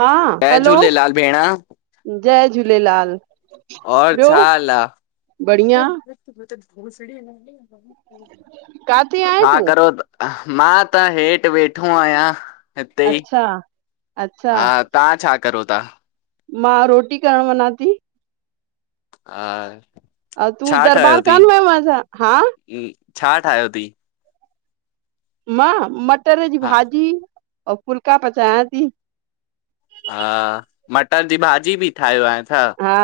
हा जय हलो, झूलेलाल भेण जय झूलेलाल। और ॿियो छा हाल आ? बढ़िया [unintelligible] काथे आहीं हा तूं? करो मां त हेठ वेठो आहियां हिते ई। अच्छा अच्छा हा तहां छा करो था? मां रोटी करणु वञा थी। हा अ तू दरबार कान वयो छा? हा हम छा ठाहियो अथी? मां मटर जी हा भाॼी अऊ फुल्का पचायां थी। हा मटर जी भाॼी बि ठाहियो आहे। हा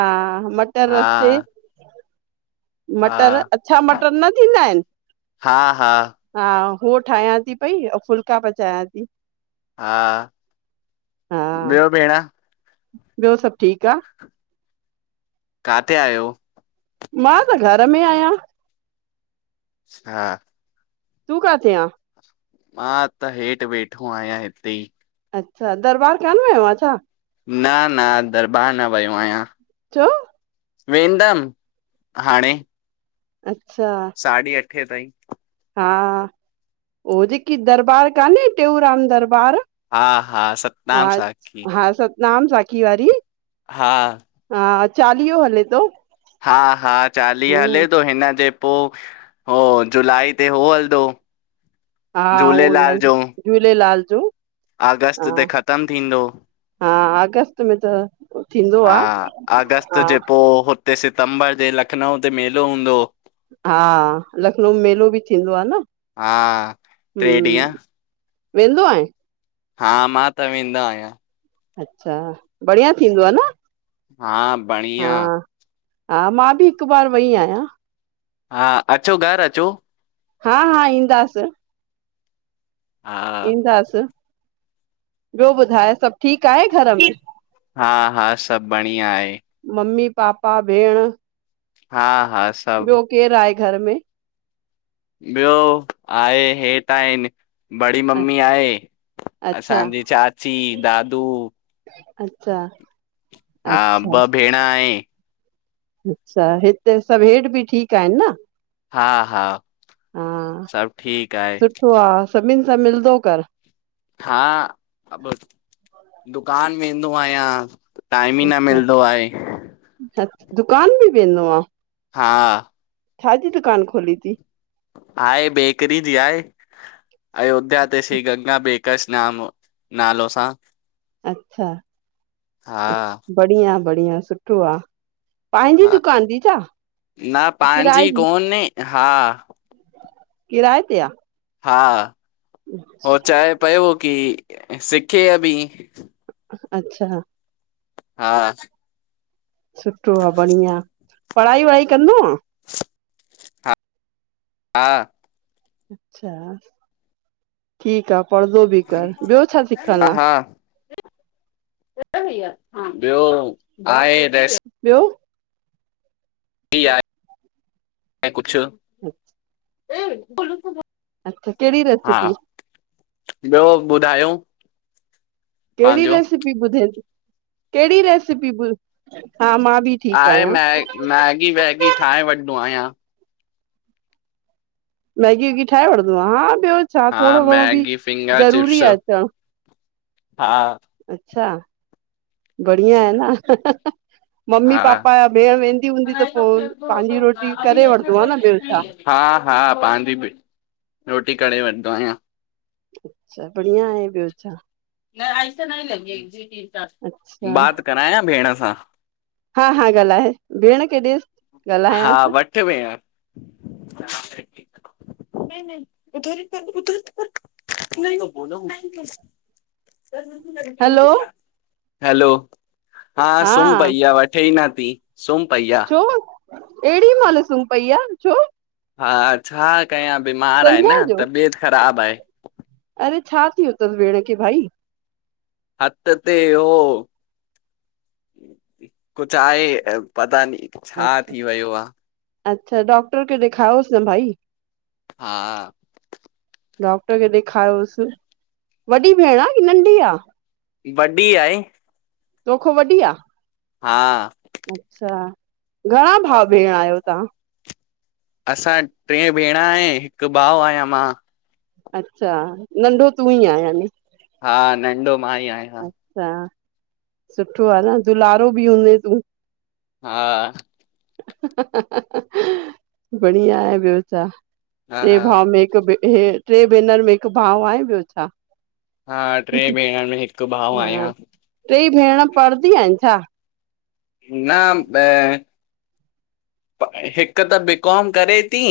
मटर रस्ते। हा मटर अच्छा मटर न थींदा आहिन। हा हा हा हुह ठाहियां थी पई अउ फुल्का पचायां थी हा, हा ॿियो भेण। ॿियो सब ठीक आ। काथे आहियो? मां त घर में आहियां। हा। तूं काथे आ? मां त हेठ वेठो आहियां हिते ई। अच्छा दरबार कान वयो आ छा! न न दरबार न वियो आहियां। छो? वेंदम हाणे। अच्छा, साढी़ अठे ताईं। हा ओह जेकी दरबार कान्हे टेऊराम दरबार। हा हा सभु हा हा सतनाम साखी वारी हा, हा, चालीहो हले थो। हा हा, चालीहो हले हूं थो। हिन जे पोइ हो जूलाई ते हो हलंदो, हा उहो झूलेलाल न जो झूलेलाल जो? हा अगस्त ते ख़तम थींदो। हा अगस्त में त थींदो हा आ अगस्त हा जे पोइ हूते सितंबर ते लखनऊ ते मेलो हूंदो। हा लखनऊ में मेलो बि थींदो आहे न? हा टे हम ॾींहं वेंदो आ? हा मां त वेंदो आहियां। अच्छा। बढ़िया थींदो आ न? हा हा बढ़िया। हा। मां बि हिकु बार वई आहियां। हा, अचो घरु अचो। हा हा, ईंदासीं। हा ईंदासी। ॿियो ॿुधाए सभु ठीकु आहे घर में? हा हा, सभु बढ़िया आहे। मम्मी, पापा, भेण हा, हा। सभु ॿियो केरु आहे घर में? ॿियो आहे, हे त आहिनि बड़ी मम्मी आहे, अच्छा असांजी चाची, दादू अच्छा। हा अच्छा ॿ भेण आहे। अच्छा हिते सभु हेठ बि ठीक आहिनि न? हा हा। सभु ठीक आहिन। वाह। सभिनि सां मिलंदो कर हा, दुकान वेंदो आहियां। टाइम ई न अच्छा मिलदो आहे। दुकान बि वेंदो आ? हा। छा जी दुकान खोली तई? आहे बेकरी जी आहे। अयोध्या ते, श्री गंगा बेकर्स नाम नालो सां। अच्छा। हा बढ़िया बढ़िया सुठो आ। पंहिंजी हा दुकान ती छा, न किराए पंहिंजी जी? कोन्हे हा किराए ते आ। हा। हो चए पियो की सिखे बि अच्छा। हा। सुठो आ बढ़िया। पढ़ाई वढ़ाई कंदो आ। हा। अच्छा ठीकु आ। पढ़दो बि कर ॿियो छा हा सिखयल आ। हा ॿियो आहे ॿियो? आ, न कुझु अचछा। ब अच्छा! कहिड़ी रेसिपी? ॿियो ॿुधायो? कहिड़ी पंहिंजो रेसिपी? ॿुध कहिड़ी रेसिपी? हा मां बि ठीकु आहे, आहियां मै मैगी वैगी ठाहे वठंदो आहियां। मैगी वैगी ठाहे वठंदो आ। हा, ॿियो छा हा थोरो घणो बि मैगी फिंगर ज़रूरी चिप्स आहे अचणु। हा। अच्छा। बढ़िया आहे न मम्मी हा हा पापा या भेण वेंदी हूंदी त पोइ पंहिंजी रोटी करे वठंदो आ, न ॿियो छा। हा हा, पंहिंजी बि रोटी करे वठदो आहियां। अच्छा बढ़िया आहे ॿियो छा। न ले अच्छा ब करायां भेण सां? हा हा ॻाल्हायो। आहे भेण के ॾीस हा वठ भेण। न न उथ हलो हलो, हा सुम पइया व ठह ई न थी। सुम पइहया। छो? अहिड़ी महिल सुम पई आहे छो? हा छा कयां बीमार आहे संझा न, जो तबियत ख़राबु आहे। अरे छा थियो अथसि भेण खे भाई? हथ ते हो, कुझ आहे पता न छा थी वियो आ? अच्छा। डॉक्टर खे दिखाओस न भाई। हा। डॉक्टर खे ॾेखारियोसि। वॾी भेण आहे की नंढी आ? वॾी आहे। तोखो वॾी आ? हा। अच्छा। घणा भाव भेण आहियो तव्हां? असां टे भेण आय, हिकु भाऊ आहियां मां। अच्छा, नंढो तूं ई आहे यानी। हा नंढो मां ई आयां। अच्छा। सुठो आहे न दुलारो बि हूंदे तूं? हा। बढ़िया आहे ॿियो छा, हा टे हा भाव में भ हे टे भेनर में हिकु भाऊ आहे ॿियो छा। हा टे भेण में भाउ हा। आहियां टे भेण पढ़ंदी आहिनि छा? न, हिकु त बीकॉम करे थी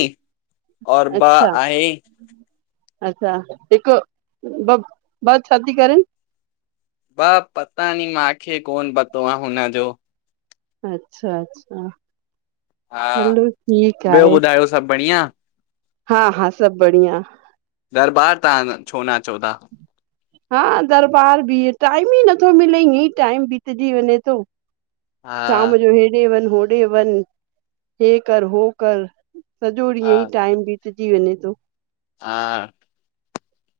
और ब अच्छा आहे अच्छा। हिकु ॿ ॿ चाती करनि? ब पता नी मूंखे कोन पतो आहे हुनजो। अच्छा - अच्छा हलो ठीक आहे। आयो सभ बढ़िया। हा-हा सभ बढ़िया। दरबार तव्हां छो न अचो था? हा दरबार बि टाइम ई नथो मिले ईअ टाइम बितजी वञे थो। हा शाम जो हेॾे वन होॾे वन हे कर हो कर। सॼो हा ॾींहु ई टाइम बितजी वञे थो। हा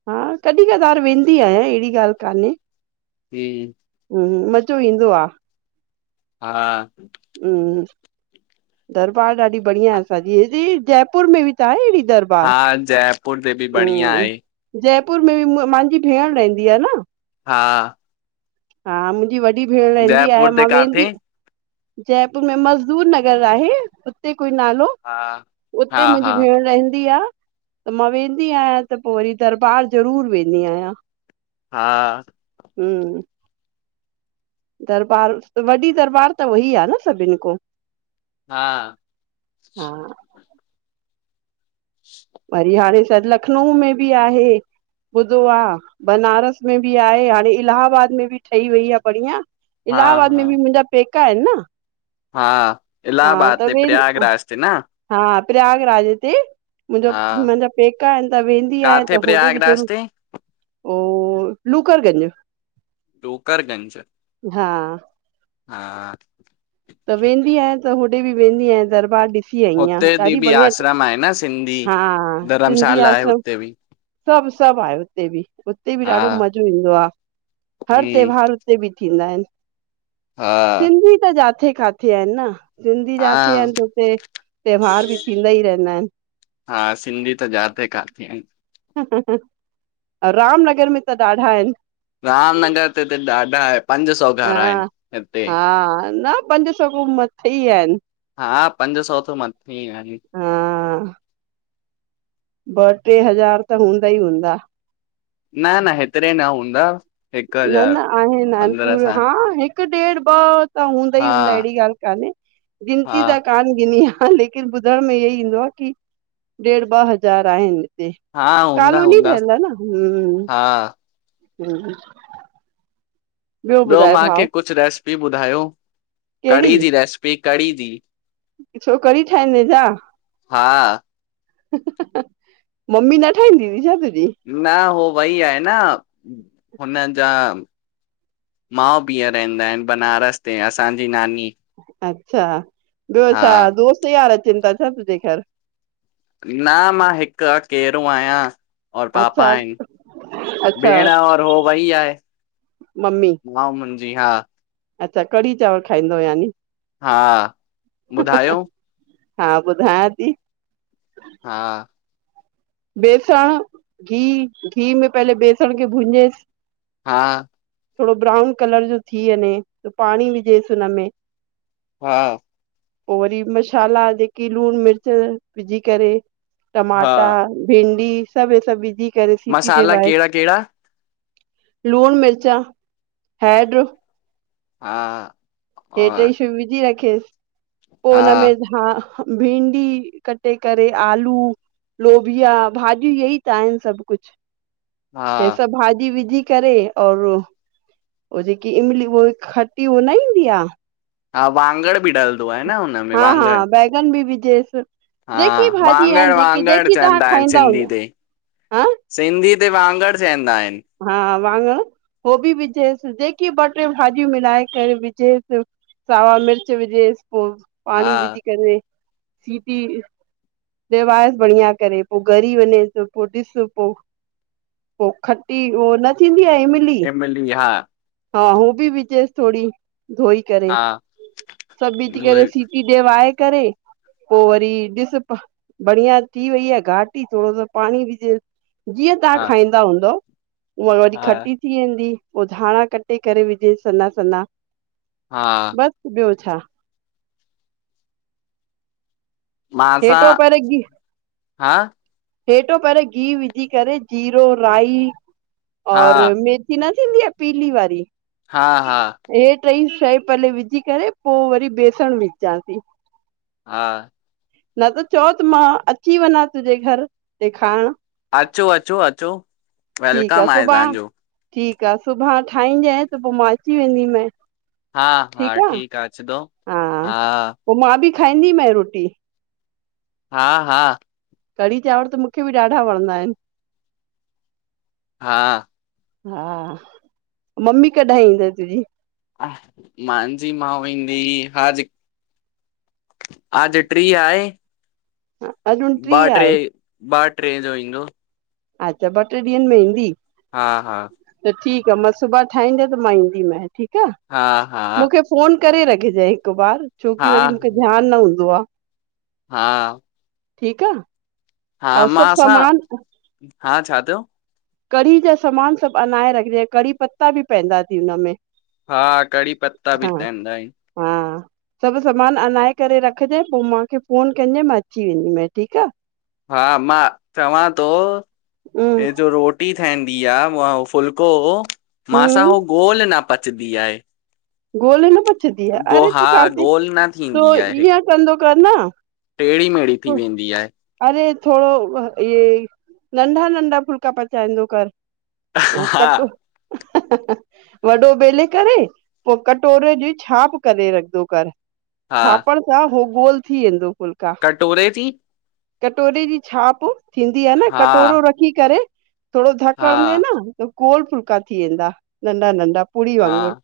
हा कॾहिं कदार वेंदी आयां अहिड़ी ॻाल्ह कान्हे। जी। हम्म मज़ो ईंदो आ। हा हम दरबार ॾाढी बढ़िया असांजी दी जयपुर में बि त आहे अहिड़ी दरबार। हा जयपुर ते बि बढ़िया हम्म आहे। जयपुर में मांजी भेण रहंदी आ न। हा हा मुंजी वॾी भेण रहंदी आहे जयपुर ते मां काथे? वेंदी जयपुर में मज़दूर नगर आहे उते कोई नालो। हा हा उते मुंजी हा भेण रहंदी आ। त मां वेंदी आयां त पो वरी दरबार ज़रूर वेंदी आहियां। हा हम्म। दरबार वॾी दरबार त उहई आ न सभिन कों। हा हा वरी हाणे शायद लखनऊ में बि आहे। ॿुधो आ बनारस में बि आहे हाणे इलाहाबाद में बि ठही वई आ बढ़िया। हा इलाहबाद हा में बि मुंजा पेका आहिन न। हा हा इलाहबाद त ते वेन प्रयागराज ते न। हा प्रयागराज ते। मुंजा हा मुंजा पेका आहिन त वेंदी आयां काथे त होॾे बि प्रयागराज ज़रूर ते? ओ, लूकर गंज। लूकर गंज हा हा त वेंदी आयां त होॾे बि वेंदी आयां दरबार ॾे। थी आइयां हुते बि ॾाढी बि बढ़िया आश्रम आहे न सिंधी हा सिंधी धर्मशाला आ आहे सब। हुते बि सभ सभ आहे उते बि उते बि हा ॾाढो मज़ो ईंदो आ हर हम्म त्योहार इते बी थींदा आहिन, हा सिंधी त जाते काथे आहिन न। सिंधी जाते हा आहिन त हुते त्योहार बि थींदा ई रहिंदा आहिन। हा सिंधी त जाते काथे आहिन। हं हं हं राम नगर मे त ॾाढा आहिन। रामनगर ते त ॾाढा आहे पंज सौ। घर आहिनि हिते हा-हा न पंज सौ खऊं मथे ई आहिन। हा पंज सौ थो मथे आहिन। हां। ॿ ट्रे हज़ार त हूंदा ई हूंदा। न न हेतिरे न हूंदा। हिकु न हज़ार न आहिन पंद्रहं नानपुर सां हा हिकु ॾेढ ॿ त हूंदा हा ई हूंदा अहिड़ी ॻाल्हि कान्हे हा गिनती जा कान गिनी आ लेकिन ॿुधण में इयो ही ईंदो आ कि ॾेढ ॿ हज़ार आहिन। ते हा हूंदा कालोनी हूंदा ठयल आ न हूं हा हूं ॿियो मांखे भाउ कुछ रेसिपी ॿुधायो कहिड़ी कढ़ी जी रेसिपी कढ़ी जी? छो कढ़ी ठाहिंदे छा? हा मम्मी न ठाहींदी हुई छा तुहिं जी? न हो वई आहे न हुनजा माउ बीह रहंदा आहिनि बनारस ते असांजी नानी अच्छा ॿियो हा छा दोस्त यार अचिंता छा तुंहिंजे घरु? न मां हिकु अकेरो आहियां। और पापा अच्छा आहिनि अच्छा भेण और हो वई आहे। मम्मी मां मुंहिंज जी हा। अच्छा कढ़ी चांवर खाईंदोव यानी? हा ॿुधायो? हा ॿुध हा थी। हा बेसण घी घी में पहले बेसण खे भुञे हा थोड़ो ब्राउन कलर जो थी वञे त पाणी विझेसि हुनमें हा पोइ वरी मसाला जेकी लूणु मिर्च विझी करे। हा टमाटा, भिडी सभु हे सभु विझी करे सीटी मसाला णेवायस। कहिड़ा कहिड़ा लूण, मिर्च, हैड हा हे और टे शयूं विझी रखेसि पोइ हुनमें हा भिंडी कटे करे आलू लोभिया भाॼियूं इय ई त आहिनि सभु कुझु हे हा सभु भाॼी विझी करे और हो जेकी इमली उह खटी उहा न ईंदी आ। हा वांगड़ बिड़ाल हा हा बैगन बि बिजेस हा जेकी भाॼी आहिनि वांङण जेकी वांङण जेकी तव्हां चवंदा आहिनि खाईंदा हूंद सिंधी ते हां सिंधी ते वांगण चवंदा आहिनि। हा वाङण हो बि विझेसि जेकी ॿ टे भाॼियूं मिलाए करे विझेस। सावा मिर्च विझेस पोइ पाणी हा विझी करे सीटी ढेवाज़ बढ़िया करे पोइ घरी ई वञे पोइ ॾिस पोइॾ पो खटी उह न थींदी आहे इमली हा हा हू बि विझेस थोडी धोई करे हा सभु विझी करे उहे सीटी कॾे वए करे पोइ वरी ॾिस बढ़िया थी वई आहे घाट ई थोड़ो सो पाणी विझेस जीअं तव्हां हा खाईंदा हूंदव। उहा वरी हा खटी थी वेंदी पोइ धाणा कटे करे विझ सना सन्हा हा। बस, ॿियो छा? मासां हेठों पेरे घी, हा हेेठों पहिरे गिहु विझी करे, जीरो, राई हा और मिर्च न थींदी आ, पीली वारी हा -हा, हे ट्रई शइ पेले विझी करे पोइ वरी बेसण विझासीं। हा। न त चओ त मां अची वञा तुंहिंजे घर ॾेखाइण, अचो- अचो -अचो, ठीकु आ, वेलकम आहे सुभाणे तव्हांजो ठीकु आ, सुभाणे ठाहीजांइ त पोइ मां अची वेंदीमइ। हा- हा ठीक आ अचदो, हा। पोइ मां बि खाईंदीमांइ रोटी। हा -हा। कढ़ी चांवर त मूंखे बि ॾाढा वणंदा आहिनि। हा। हा, मम्मी कॾहिं ईंद तुंहिंजी? मुंहिंजी माउ ईंदी आज। आज ट्री आहे, अॼु ॿ- उणटीह ट्रे आहे ॿ ट्रे जो ईंदो। अच्छा, ॿ, ट्रे ॾींहंनि में ईंदी। हा -हा। त ठीकु आ, मां सुभाणे ठाहींजें त मां ईंदीमांइ ठीकु आ, हा हा मूंखे फोन करे रखजांइ हिकु बार, हा छोकी वरी मूंखे ध्यानु न हूंदो आ। हा। ठीकु आ। हा, मांसां हा, छा थियो? कढ़ी जा सामान सभु अनाए रखजें, कढ़ी पत्ता बि पवंदा ती हुनमें। हा, कढ़ी पत्ता बि पवंदा आहिनि। हा। सभु समान अनाए करे रखजांइ, पोइ मूंखे फोन कजांइ, मां अची वेंदीमइ ठीकु आ। हा मां चवां तो आहे हे जो रो टी ठहंदी आ, व फुल्को मासां हो हम्म गोल न पचदी आहे। गोल न पचदी आ गो अरे तूं हा काथे गोल न तूं थींदी आहे इअं कंदो कर न, टेड़ी मेड़ी थी वेंदी आहे। अरे थोड़ो इहे नंढा -नंढा फुलका पचाईंदो कर। उ हा कट्रो, वॾो बेले करे। पोइ कटोरे जी छाप करे रखदो कर, हा छापण छा हो गोल थी वेंदो फुलका। कटोरे जी? कटोरे जी छाप थींदी आ न, हा कटोरो रखी करे, थोड़ो धक हा हणंदे न त गोल फुलका थी वेंदा, नंढा -नंढा पूड़ी हा वांगुर।